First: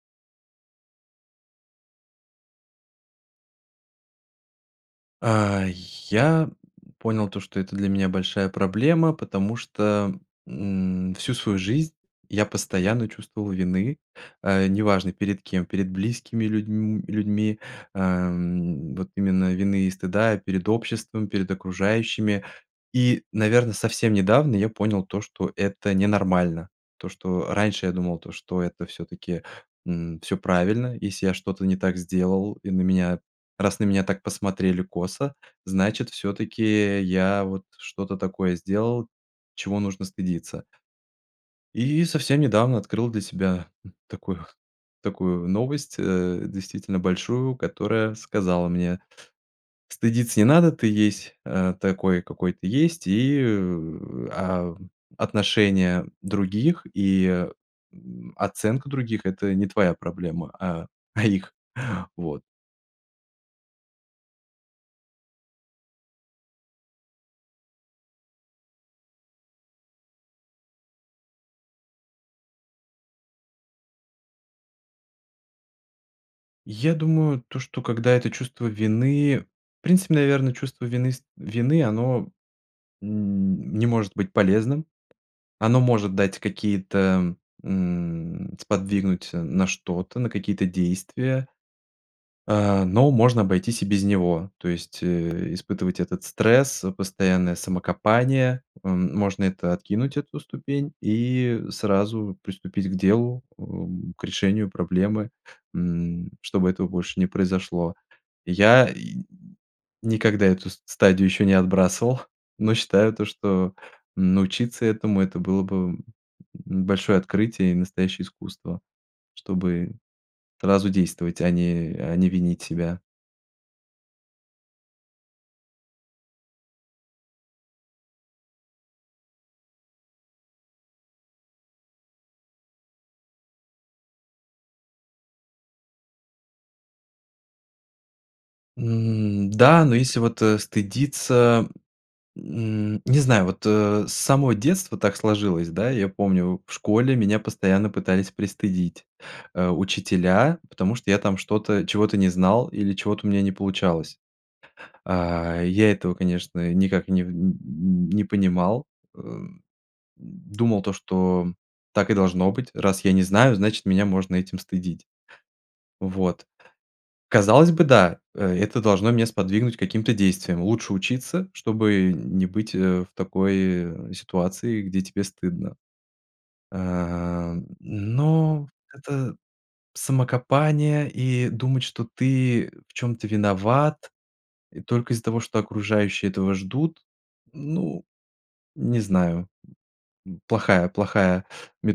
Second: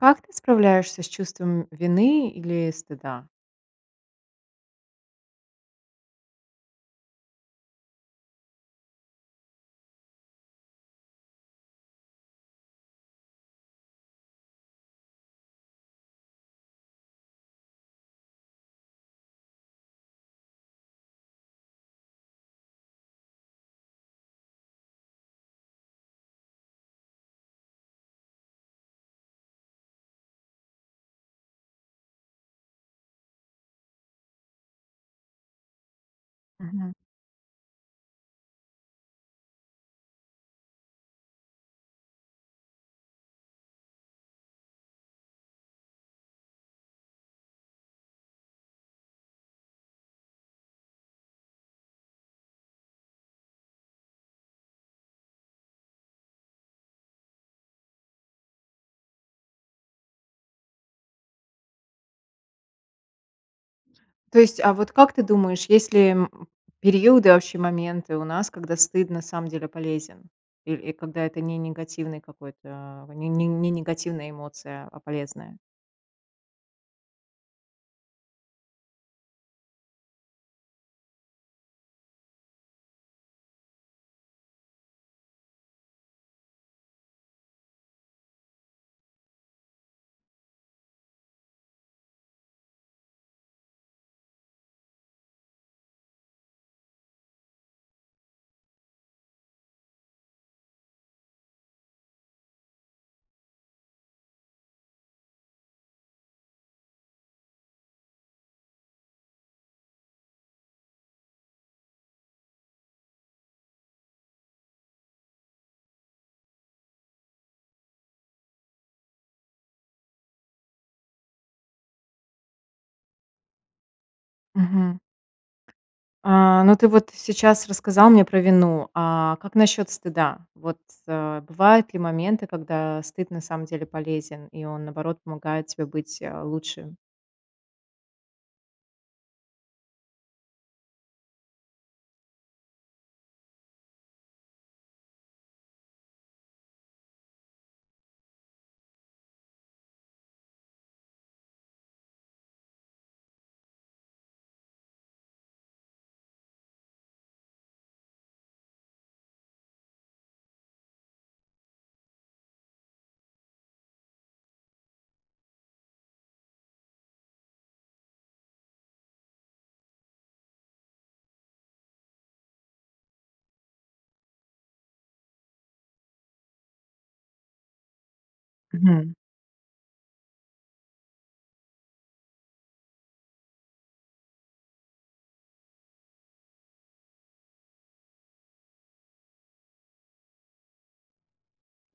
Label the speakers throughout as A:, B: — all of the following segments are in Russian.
A: Как ты справляешься с чувством вины или стыда?
B: А, й я понял то, что это для меня большая проблема, потому что, м, всю свою жизнь я постоянно чувствовал вины, э, неважно перед кем: перед близкими людьм людьми, эм, вот именно вины и стыда, перед обществом, перед окружающими. И, наверно, совсем недавно я понял то, что это ненормально. То, что раньше я думал то, что это всё-таки, м, всё правильно, если я что-то не так сделал и на меня, раз на меня так посмотрели косо, значит
A: Мгм.
B: всё-таки я вот что-то такое сделал, чего нужно стыдиться. И совсем недавно открыл для себя, м, такую такую новость, э, действительно большую, которая сказала мне: стыдиться не надо, ты есть, э, такой, какой ты есть. И в, а, отношения других и, м, оценка других- это не твоя проблема, а а их. Вот.
A: То есть, а вот как ты думаешь, есть ли, периоды, вообще моменты у нас, когда стыд на самом деле полезен? Иль, и когда это не негативный какой-то, ни ни ни негативная эмоция, а полезная?
B: Я думаю, то, что когда это чувство вины, в принципе, наверно, чувство вины ст вины оно н не может быть полезным, оно может дать какие-то м, сподвигнуть, э, на что-то, на какие-то действия, э, но можно обойтись и без него, то есть, э, испытывать этот стресс, постоянное самокопание. М, можно это откинуть, эту ступень, и сразу приступить к делу, эм, к решению проблемы, м, чтобы этого больше не произошло. Я и н никогда эту ст стадию еще не отбрасывал, но считаю то, что научиться этому это было бы, м, большое открытие и настоящее искусство, чтобы сразу действовать, а не а не винить себя.
A: Мгм. А, но ты вот сейчас рассказал мне про вину. А как насчёт стыда? Вот, э, бывают ли моменты, когда стыд на самом деле полезен и он, наоборот, помогает тебе быть, а, лучше?
B: М, да, но если вот, э, стыдиться, м, не знаю, вот, э, с самого детства так сложилось. Да, я помню в школе меня постоянно пытались пристыдить, э, учителя, потому что я там что-то чего-то не знал или чего-то у меня не получалось. А, я этого, конечно, никак не н не понимал, э, м, думал, то что так и должно быть. Раз я не знаю, значит, меня можно этим стыдить. Вот. Казалось бы, да, э это должно меня сподвигнуть к каким-то действиям. Лучше учиться, чтобы не быть, э, в такой ситуации, где тебе стыдно. А, но
A: Мгм.
B: это самокопание и думать что ты в чём-то виноват, э, только из-за того что окружающие этого ждут, ну, не знаю. М. Плохая плохая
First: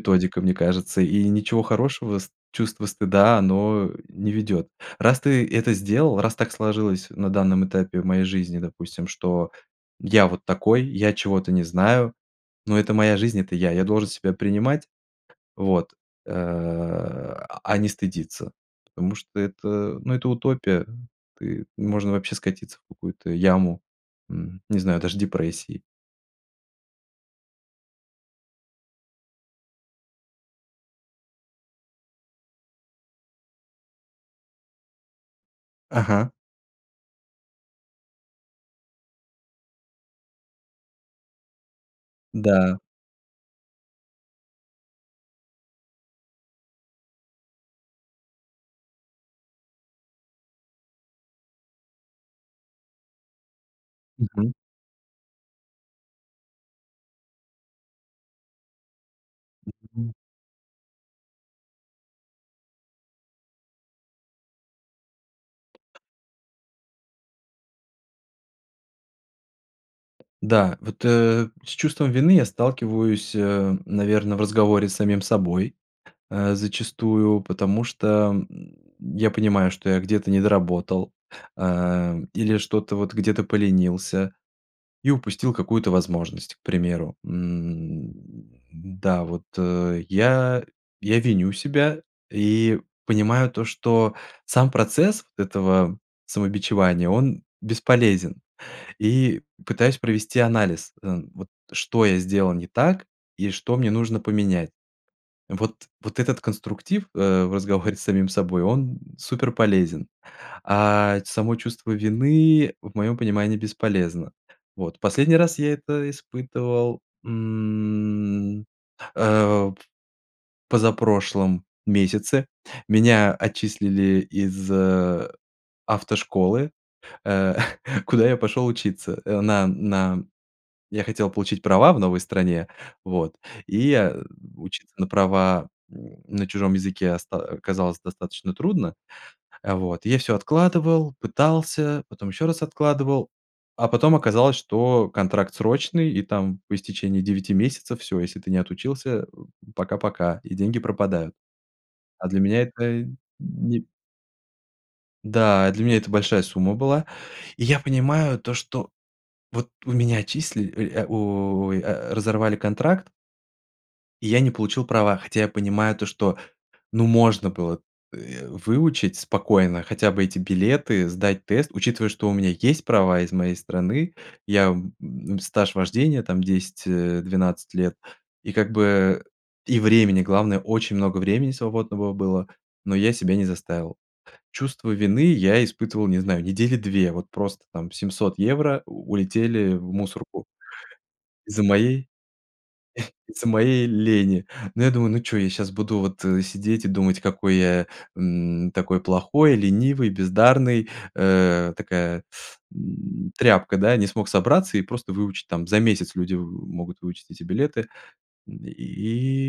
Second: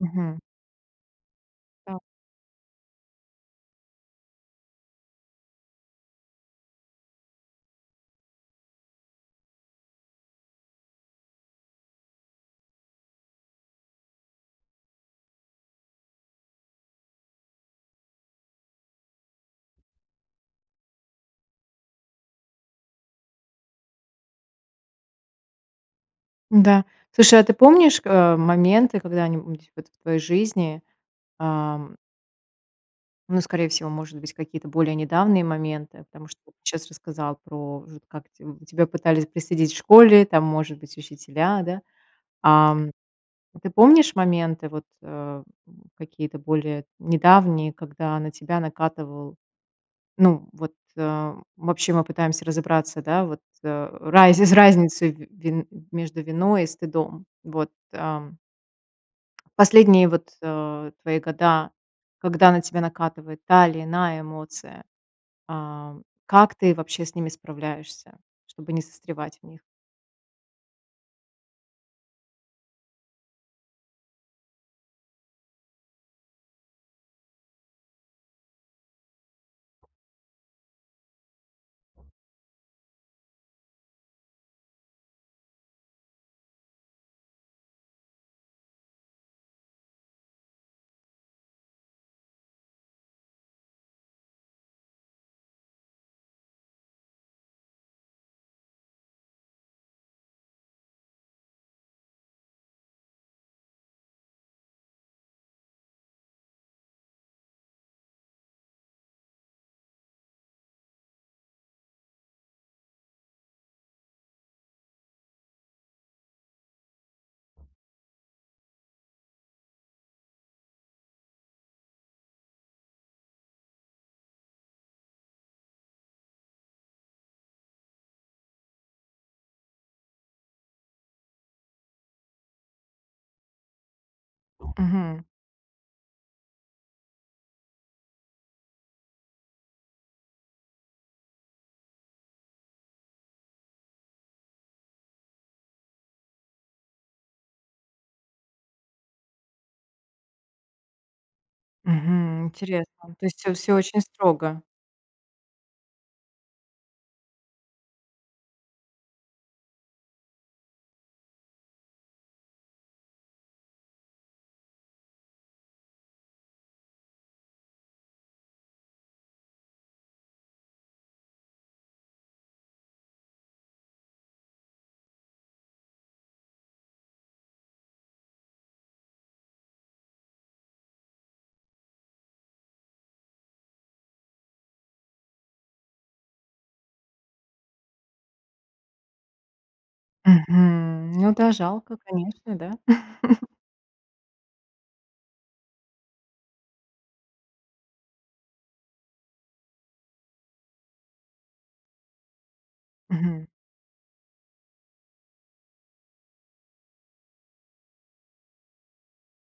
A: Мгм.
B: мне кажется, и ничего
A: Так.
B: хорошего ст чувство стыда оно не ведёт. Раз ты это сделал, раз так сложилось на данном этапе в моей жизни, допустим, что я вот такой, я чего-то не знаю, но это моя жизнь, это я, я должен себя принимать, вот. А, а не стыдиться, потому что это, ну, это утопия. Ты можно вообще скатиться в какую-то яму, м, не знаю, даже депрессии.
A: Н-да, слушай, а ты помнишь, э, моменты, когда-нибудь вот в твоей жизни, ам ну, скорее всего, может быть, какие-то более недавние моменты, а потому
B: Ага.
A: что вот ты щас рассказал про в как те, м, тебя пытались пристыдить в школе, там, может быть, учителя, да?
B: Да.
A: Ам. Ты помнишь моменты, вот, э, м, какие-то более недавние, когда на тебя накатывал, ну, вот, э, вообще мы пытаемся разобраться, да, вот, э, раз из
B: Мгм.
A: разницей ви вин между виной и стыдом. Вот, ам. Последние
B: Мгм.
A: вот, э, твои года, когда на тебя накатывает та или иная эмоция, ам, как ты вообще с ними справляешься, чтобы не застревать в них?
B: Да, вот, э, с чувством вины я сталкиваюсь, э, наверно, в разговоре с самим собой, э, зачастую, потому что, м, я понимаю, что я где-то недоработал. Эм, или что-то вот, где-то поленился и упустил какую-то возможность, к примеру. М. Да, вот я. Я виню себя и понимаю то, что сам процесс этого самобичевания- он бесполезен. И пытаюсь провести анализ, э, вот что я сделал не так и что мне нужно поменять. Вот, вот этот конструктив, э, в разговоре с самим собой, он суперполезен, а ть само чувство вины, в моем понимании, бесполезно. Вот последний раз я это испытывал, м, э, в позапрошлом месяце. Меня отчислили из автошколы, э, куда я пошел учиться, э, на на Я хотел получить права в новой стране, вот и, а, учиться на
A: Мгм.
B: права на чужом языке оста оказалось достаточно трудно. Э. Вот я всё откладывал, пытался, потом еще раз откладывал, а потом оказалось, что контракт срочный и там по истечении 9 месяцев всё, если ты не отучился, э, пока-пока и деньги пропадают. А для
A: Мгм,
B: меня это
A: интересно, то есть всё всё
B: не
A: очень строго.
B: Да. А для меня это большая сумма была. И я понимаю то, что вот у меня отчисли, э, у, о, ай, разорвали контракт и я не получил права, хотя я понимаю то, что, ну, можно было, э, выучить спокойно хотя бы эти билеты, сдать тест, учитывая, что у меня есть права из моей страны, я, м, стаж вождения там 10, э, 12 лет. И как бы и времени, главное, очень много времени свободного было, но я себя не заставил. Чувство вины я испытывал, не знаю, недели 2, вот просто там 700 евро у улетели в мусорку.
A: Мгм. Ну да,
B: Из-за
A: жалко,
B: моей
A: конечно. Да?
B: из-за моей лени. Ну я думаю: "Ну чё, я щас буду вот, э, сидеть и думать какой я, м, такой плохой, ленивый, бездарный, э, такая, м,
A: Мгм.
B: тряпка, да, не смог собраться и просто выучить, там за месяц люди в могут выучить эти билеты." М, и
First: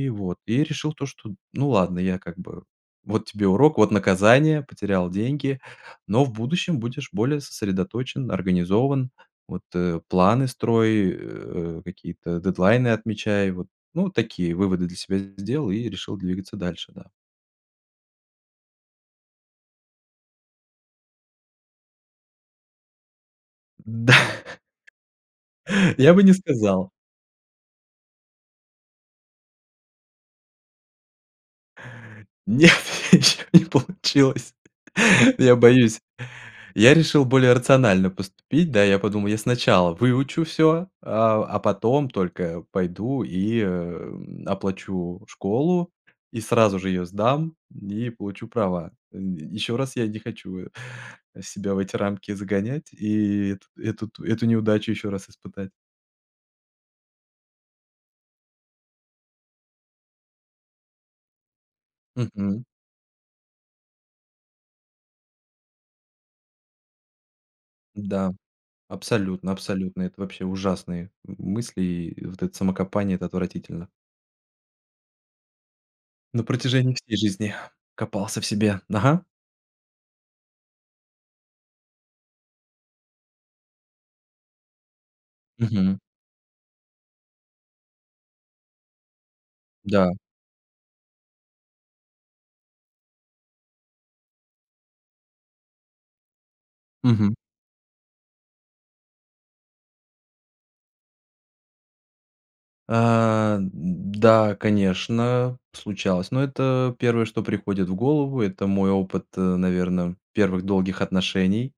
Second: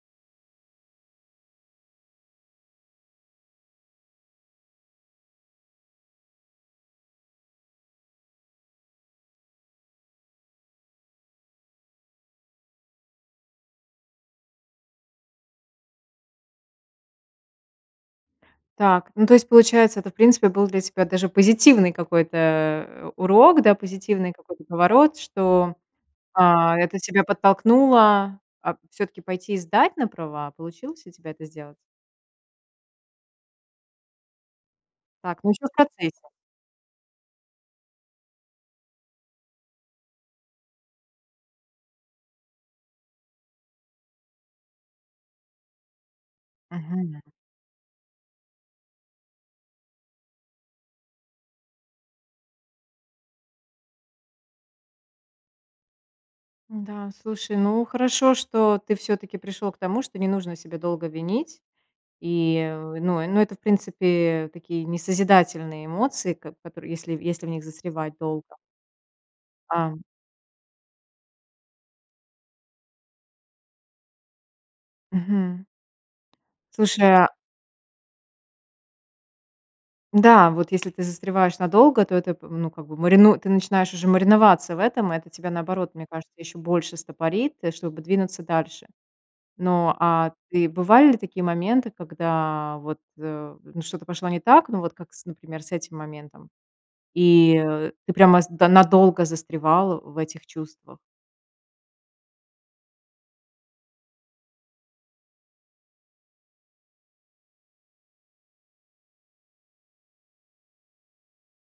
B: и вот и решил то, что: "Ну ладно, я как бы, вот тебе урок, вот наказание, потерял деньги, но в будущем будешь более сосредоточен, организован. Вот, э. Планы строй, э, какие-то дедлайны отмечай." Вот, ну, вот такие выводы для себя сделал и решил двигаться дальше, да.
A: Так, ну, то есть, получается, это, в принципе, был для тебя даже позитивный какой-то, э, урок, да,
B: Да.
A: позитивный какой-то поворот, что,
B: Я бы не
A: а,
B: сказал.
A: это тебя подтолкнуло, а, всё-таки пойти и сдать на права. Получилось у тебя это сделать?
B: Нет, ничего не получилось,
A: Так, ну
B: я
A: еще в
B: боюсь.
A: процессе.
B: Я решил более рационально поступить. Да, я подумал, я сначала выучу всё, а, а потом только пойду и, эм, оплачу школу, и сразу же ее
A: Мгм.
B: сдам, и получу права. Еще раз я не хочу, э, себя в эти рамки загонять и эту эту т эту неудачу еще раз испытать.
A: М-да, слушай, ну хорошо, что ты всё-таки пришел к тому, что не нужно себя долго винить,
B: Мгм.
A: и в, ну, и ну это, в принципе, такие несозидательные эмоции, как в которые если если в них застревать
B: Да,
A: долго.
B: абсолютно,
A: Ам
B: абсолютно. Это вообще ужасные м мысли, и вот это самокопание- это отвратительно.
A: Мгм.
B: На протяжении
A: Слушай,
B: всей
A: а
B: жизни копался в себе. Ага.
A: Да. Вот если ты застреваешь надолго, то это, м, ну как бы марину ты начинаешь уже мариноваться в этом, и это тебя, наоборот,
B: Мгм.
A: мне кажется, еще больше стопорит, э, чтобы двинуться дальше. Но,
B: Да.
A: а, ты бывали ли такие моменты, когда вот, э, ну что-то пошло не так, ну, вот как с, например, с этим моментом.
B: Мгм.
A: И, э, ты прямо с, да, надолго застревал в этих чувствах?
B: Э, д да, конечно, случалось, но это первое, что приходит в голову. Это мой опыт, наверно, первых долгих отношений.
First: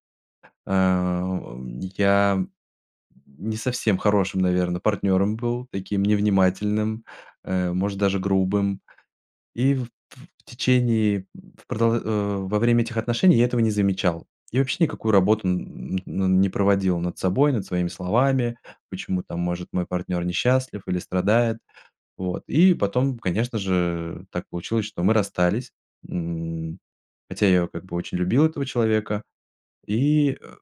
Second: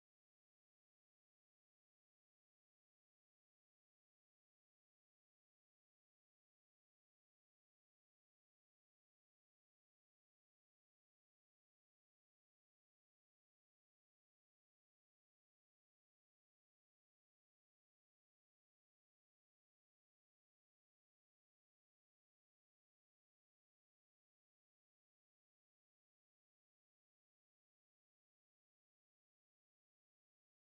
B: Э, у, э, я не совсем хорошим, наверно, партнером был, таким невнимательным, э, может даже грубым, и в т в течение, в продо э, во время этих отношений я этого не замечал. И, вообще, никакую работу н ну, не проводил над собой, над своими словами. Почему там, может, мой партнер не счастлив или страдает? Вот и потом, конечно же, так получилось, что мы расстались, м. Хотя я её как бы очень любил этого человека. И, э,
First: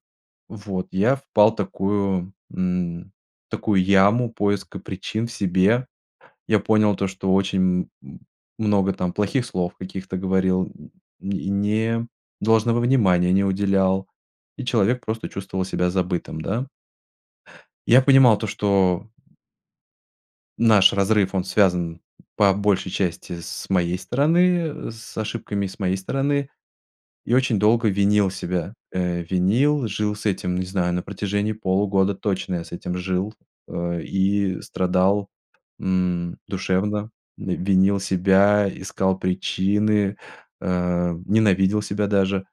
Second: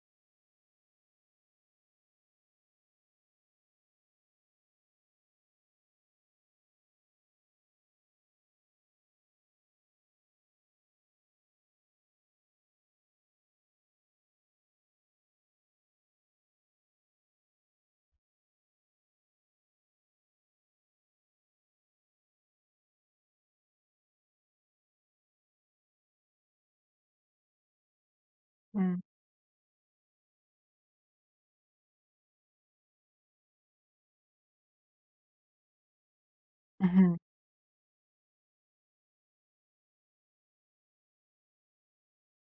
B: вот я впал такую, м, такую яму поиска причин в себе. Я понял то, что очень м много там плохих слов каких-то говорил, м, и не должного внимания не уделял, и человек просто чувствовал себя забытым, да. Я понимал то, что Наш разрыв, он связан, по большей части, с моей стороны, э, с ошибками с моей стороны, и очень долго винил себя.
A: М.
B: Э, винил, жил с этим, не знаю, на протяжении полугода точно я с этим жил, э, и страдал, м, душевно,
A: Мгм.
B: в винил себя, искал причины, э, ненавидел себя даже,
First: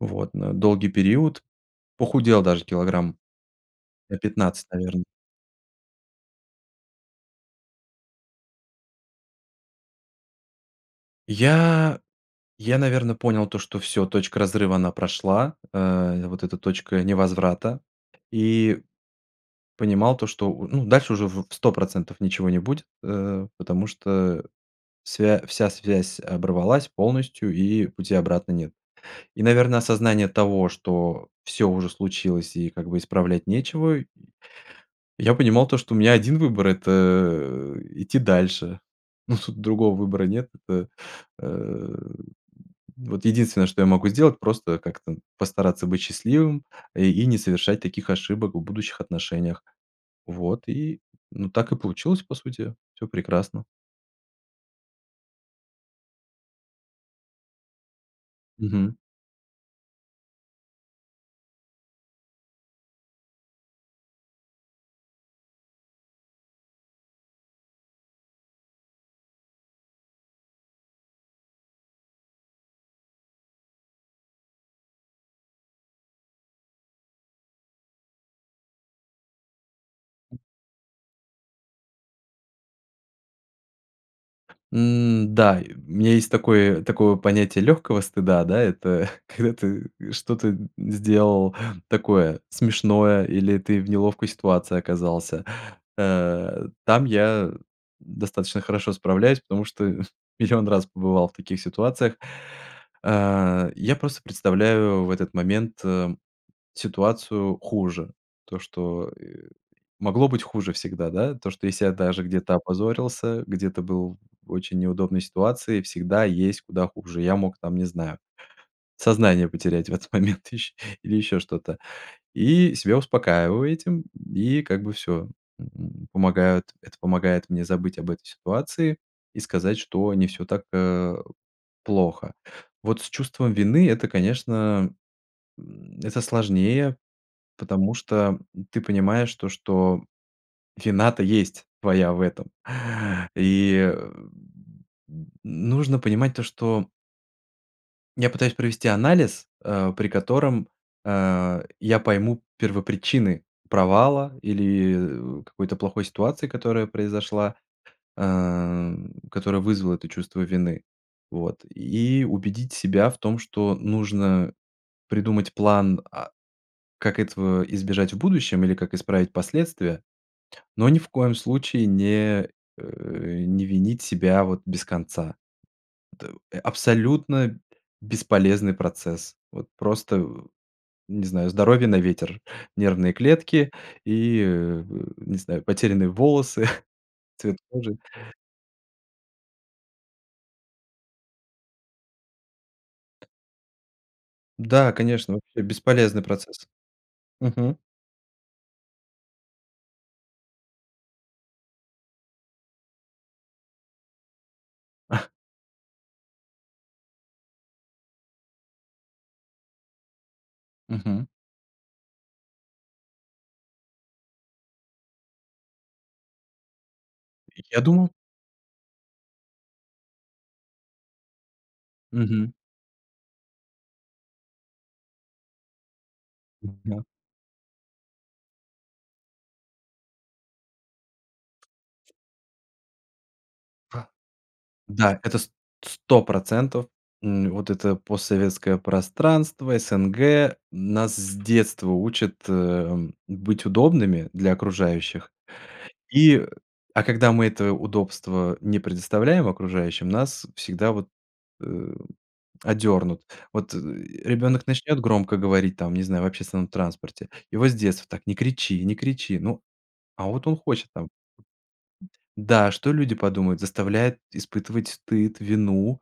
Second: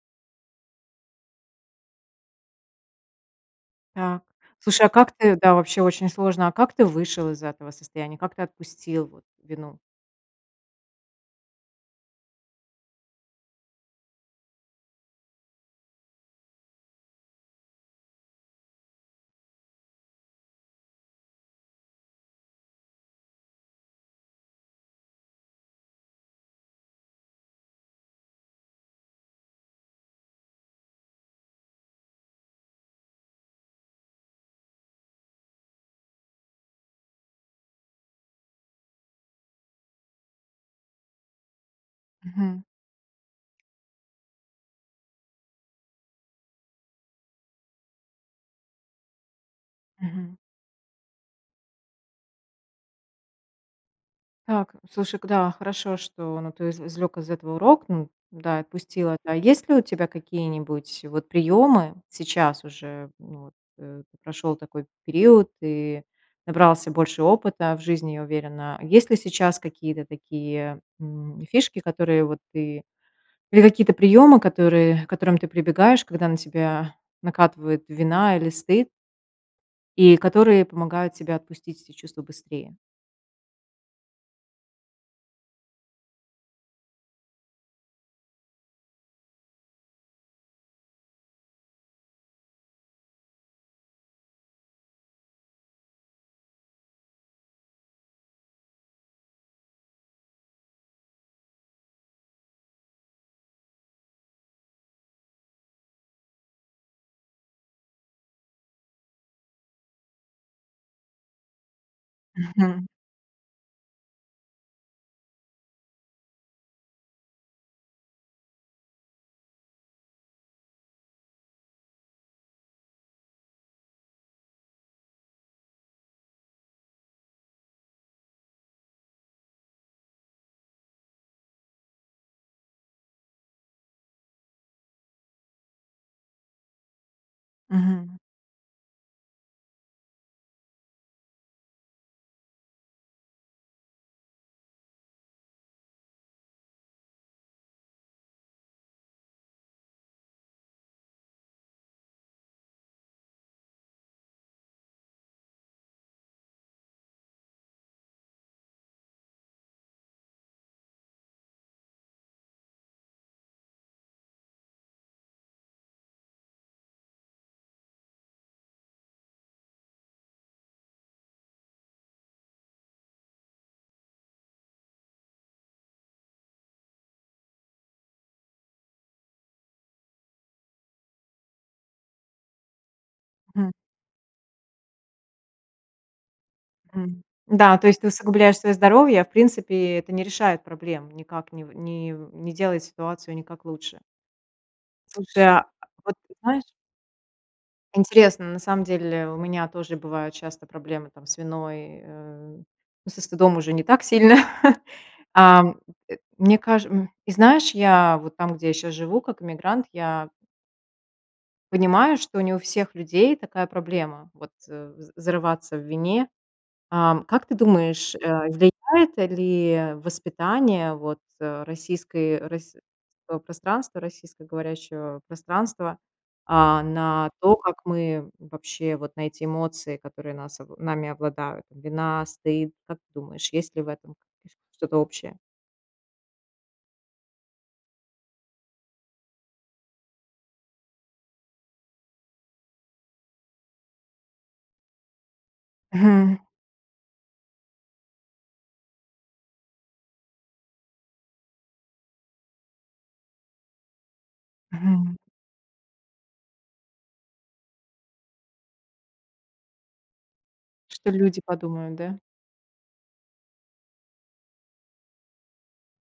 B: вот, на долгий период. Похудел даже килограмм на
A: Так,
B: 15,
A: слушай, а
B: наверно.
A: как ты да, вообще очень сложно, а как ты вышел из этого состояния? Как ты отпустил вот вину?
B: Я я, наверно, понял то, что всё, точка разрыва она прошла, э, вот эта точка невозврата, и понимал то, что у ну, дальше уже в 100 % ничего не будет, э, потому что, э, свя вся связь оборвалась полностью и пути обратно нет. И, наверно, осознание того, что всё уже случилось и как бы исправлять нечего. Я понимал, то что у меня 1 выбор- это, э, идти дальше, но тут другого выбора нет. Это, э,
A: Мгм.
B: вот единственное, что я могу сделать- просто как-то постараться быть счастливым, э, и не совершать таких ошибок в будущих отношениях.
A: Мгм.
B: Вот, и, ну так и получилось, по сути, всё прекрасно.
A: Так, слушай, к да, хорошо, что, но ты изв извлек из этого урок, ну да,
B: Мгм.
A: отпустил это. А есть ли у тебя какие-нибудь вот приемы? Сейчас уже, ну, вот, э, ты прошел такой период, и набрался больше опыта в жизни, я уверена. Есть ли сейчас какие-то такие, м, фишки, которые вот ты или какие-то приемы, которые к которым ты прибегаешь, когда на тебя накатывает вина или стыд и которые помогают тебе отпустить эти чувства быстрее?
B: Н-да, у меня есть такое такое вот понятие легкого стыда, да. Это когда ты, э, что-то сделал такое смешное, или ты в неловкой ситуации оказался. Э, там я достаточно хорошо справляюсь, потому что 1 000 000 раз побывал в таких ситуациях. А, я просто представляю в этот момент, э, ситуацию хуже. То что, э, могло быть хуже всегда, да. То, что если я даже где-то
A: Мгм.
B: опозорился, где-то был в очень неудобной ситуации, всегда есть куда хуже. Я мог там, не знаю, сознание потерять в этот момент ищ или еще что-то. И себя успокаиваю этим, и, как бы, всё. М, помогают это помогает мне забыть об этой ситуации, и сказать, что не всё так, э, плохо. Вот с чувством вины- это, конечно, м, это сложнее, потому
A: Мгм.
B: что, м, ты понимаешь то, что вина-то есть твоя в этом. И, м, м, нужно понимать то, что Я пытаюсь провести анализ, а, при котором, э, я пойму первопричины провала или, э, какой-то плохой ситуации, которая произошла, э, которая вызвала это чувство вины. Вот и убедить себя в том, что нужно придумать план, а, как этого избежать в будущем или как исправить последствия, но ни в коем случае не, э, не винить себя вот без конца. Это абсолютно бесполезный процесс. Вот просто, не знаю, здоровье на ветер, нервные
A: Хм.
B: клетки и, э, не знаю, потерянные волосы,
A: М,
B: цвет
A: да, то
B: кожи.
A: есть ты усугубляешь своё здоровье, в принципе, это не решает проблем никак, нив нив не делает ситуацию никак лучше.
B: Да, конечно,
A: Слушай,
B: вообще
A: а вот,
B: бесполезный
A: знаешь.
B: процесс. Мгм.
A: Интересно, на самом деле у меня тоже бывают часто проблемы там с виной, э, ну, со стыдом уже не так сильно. Ам, э, мне каж м, и, знаешь, я вот там, где я сейчас живу, как эмигрант, я
B: Мгм.
A: Понимаю, что не у всех людей такая проблема, вот, э, з зарываться в вине. Ам, как ты
B: Я думал
A: думаешь, э, влияет, э, ли воспитание вот, э, российской, э,
B: Мгм.
A: российского пространства, российско-говорящего пространства, а,
B: М-да.
A: на то, как мы вообще вот на эти эмоции, которые нас нами обладают? Там вина, стыд. Как ты думаешь, есть ли в этом [unintelligible] что-то
B: Да,
A: общее?
B: это с сто процентов. М, вот это постсоветское пространство, СНГ, нас с детства учат, эм, быть удобными для окружающих.
A: Мгм.
B: И, а когда мы это удобство не предоставляем окружающим, нас всегда вот, э, одернут. Вот, э, ребенок начнет
A: Мгм.
B: громко говорить, там, не знаю, в общественном транспорте, его с детства так: "Не кричи, не кричи". Ну, а вот он хочет там
A: Что люди подумают, да?
B: Да, что люди подумают, заставляет испытывать стыд, вину.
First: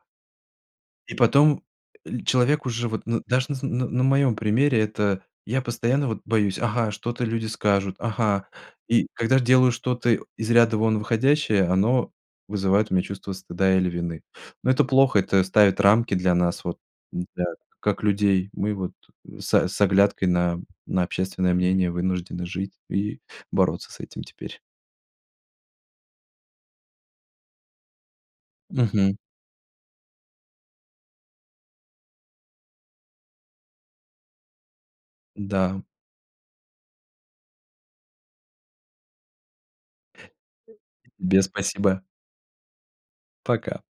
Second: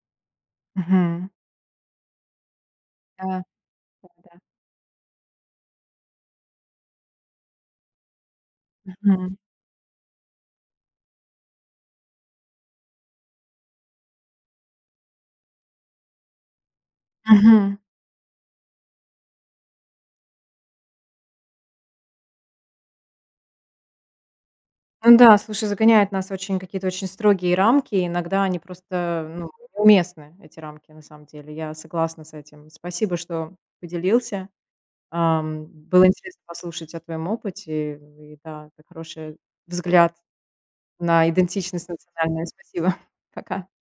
B: И
A: Мгм.
B: потом, э, человек уже, вот, ну,
A: Да.
B: даже на св на на моем
A: Да-да.
B: примере, это я постоянно, вот, боюсь: ага, что-то люди скажут, ага. И
A: Мгм.
B: когда ж делаю что-то, из ряда вон выходящее, оно вызывает у меня чувство стыда или вины. Ну это плохо, это ставит рамки для нас, вот, да,
A: Мгм.
B: как людей. Мы вот са с оглядкой на на общественное мнение вынуждены жить и бороться с этим теперь.
A: Н-да, слушай, загоняет нас в очень, какие-то очень строгие рамки. И иногда они
B: Мгм.
A: просто, ну, неуместны эти рамки, на самом деле. Я согласна с этим. Спасибо, что поделился. Ам,
B: Да.
A: было интересно послушать о твоем опыте. И, да, это хороший взгляд
B: И
A: на
B: тебе
A: идентичность
B: спасибо.
A: национальную. Спасибо, пока.
B: Пока.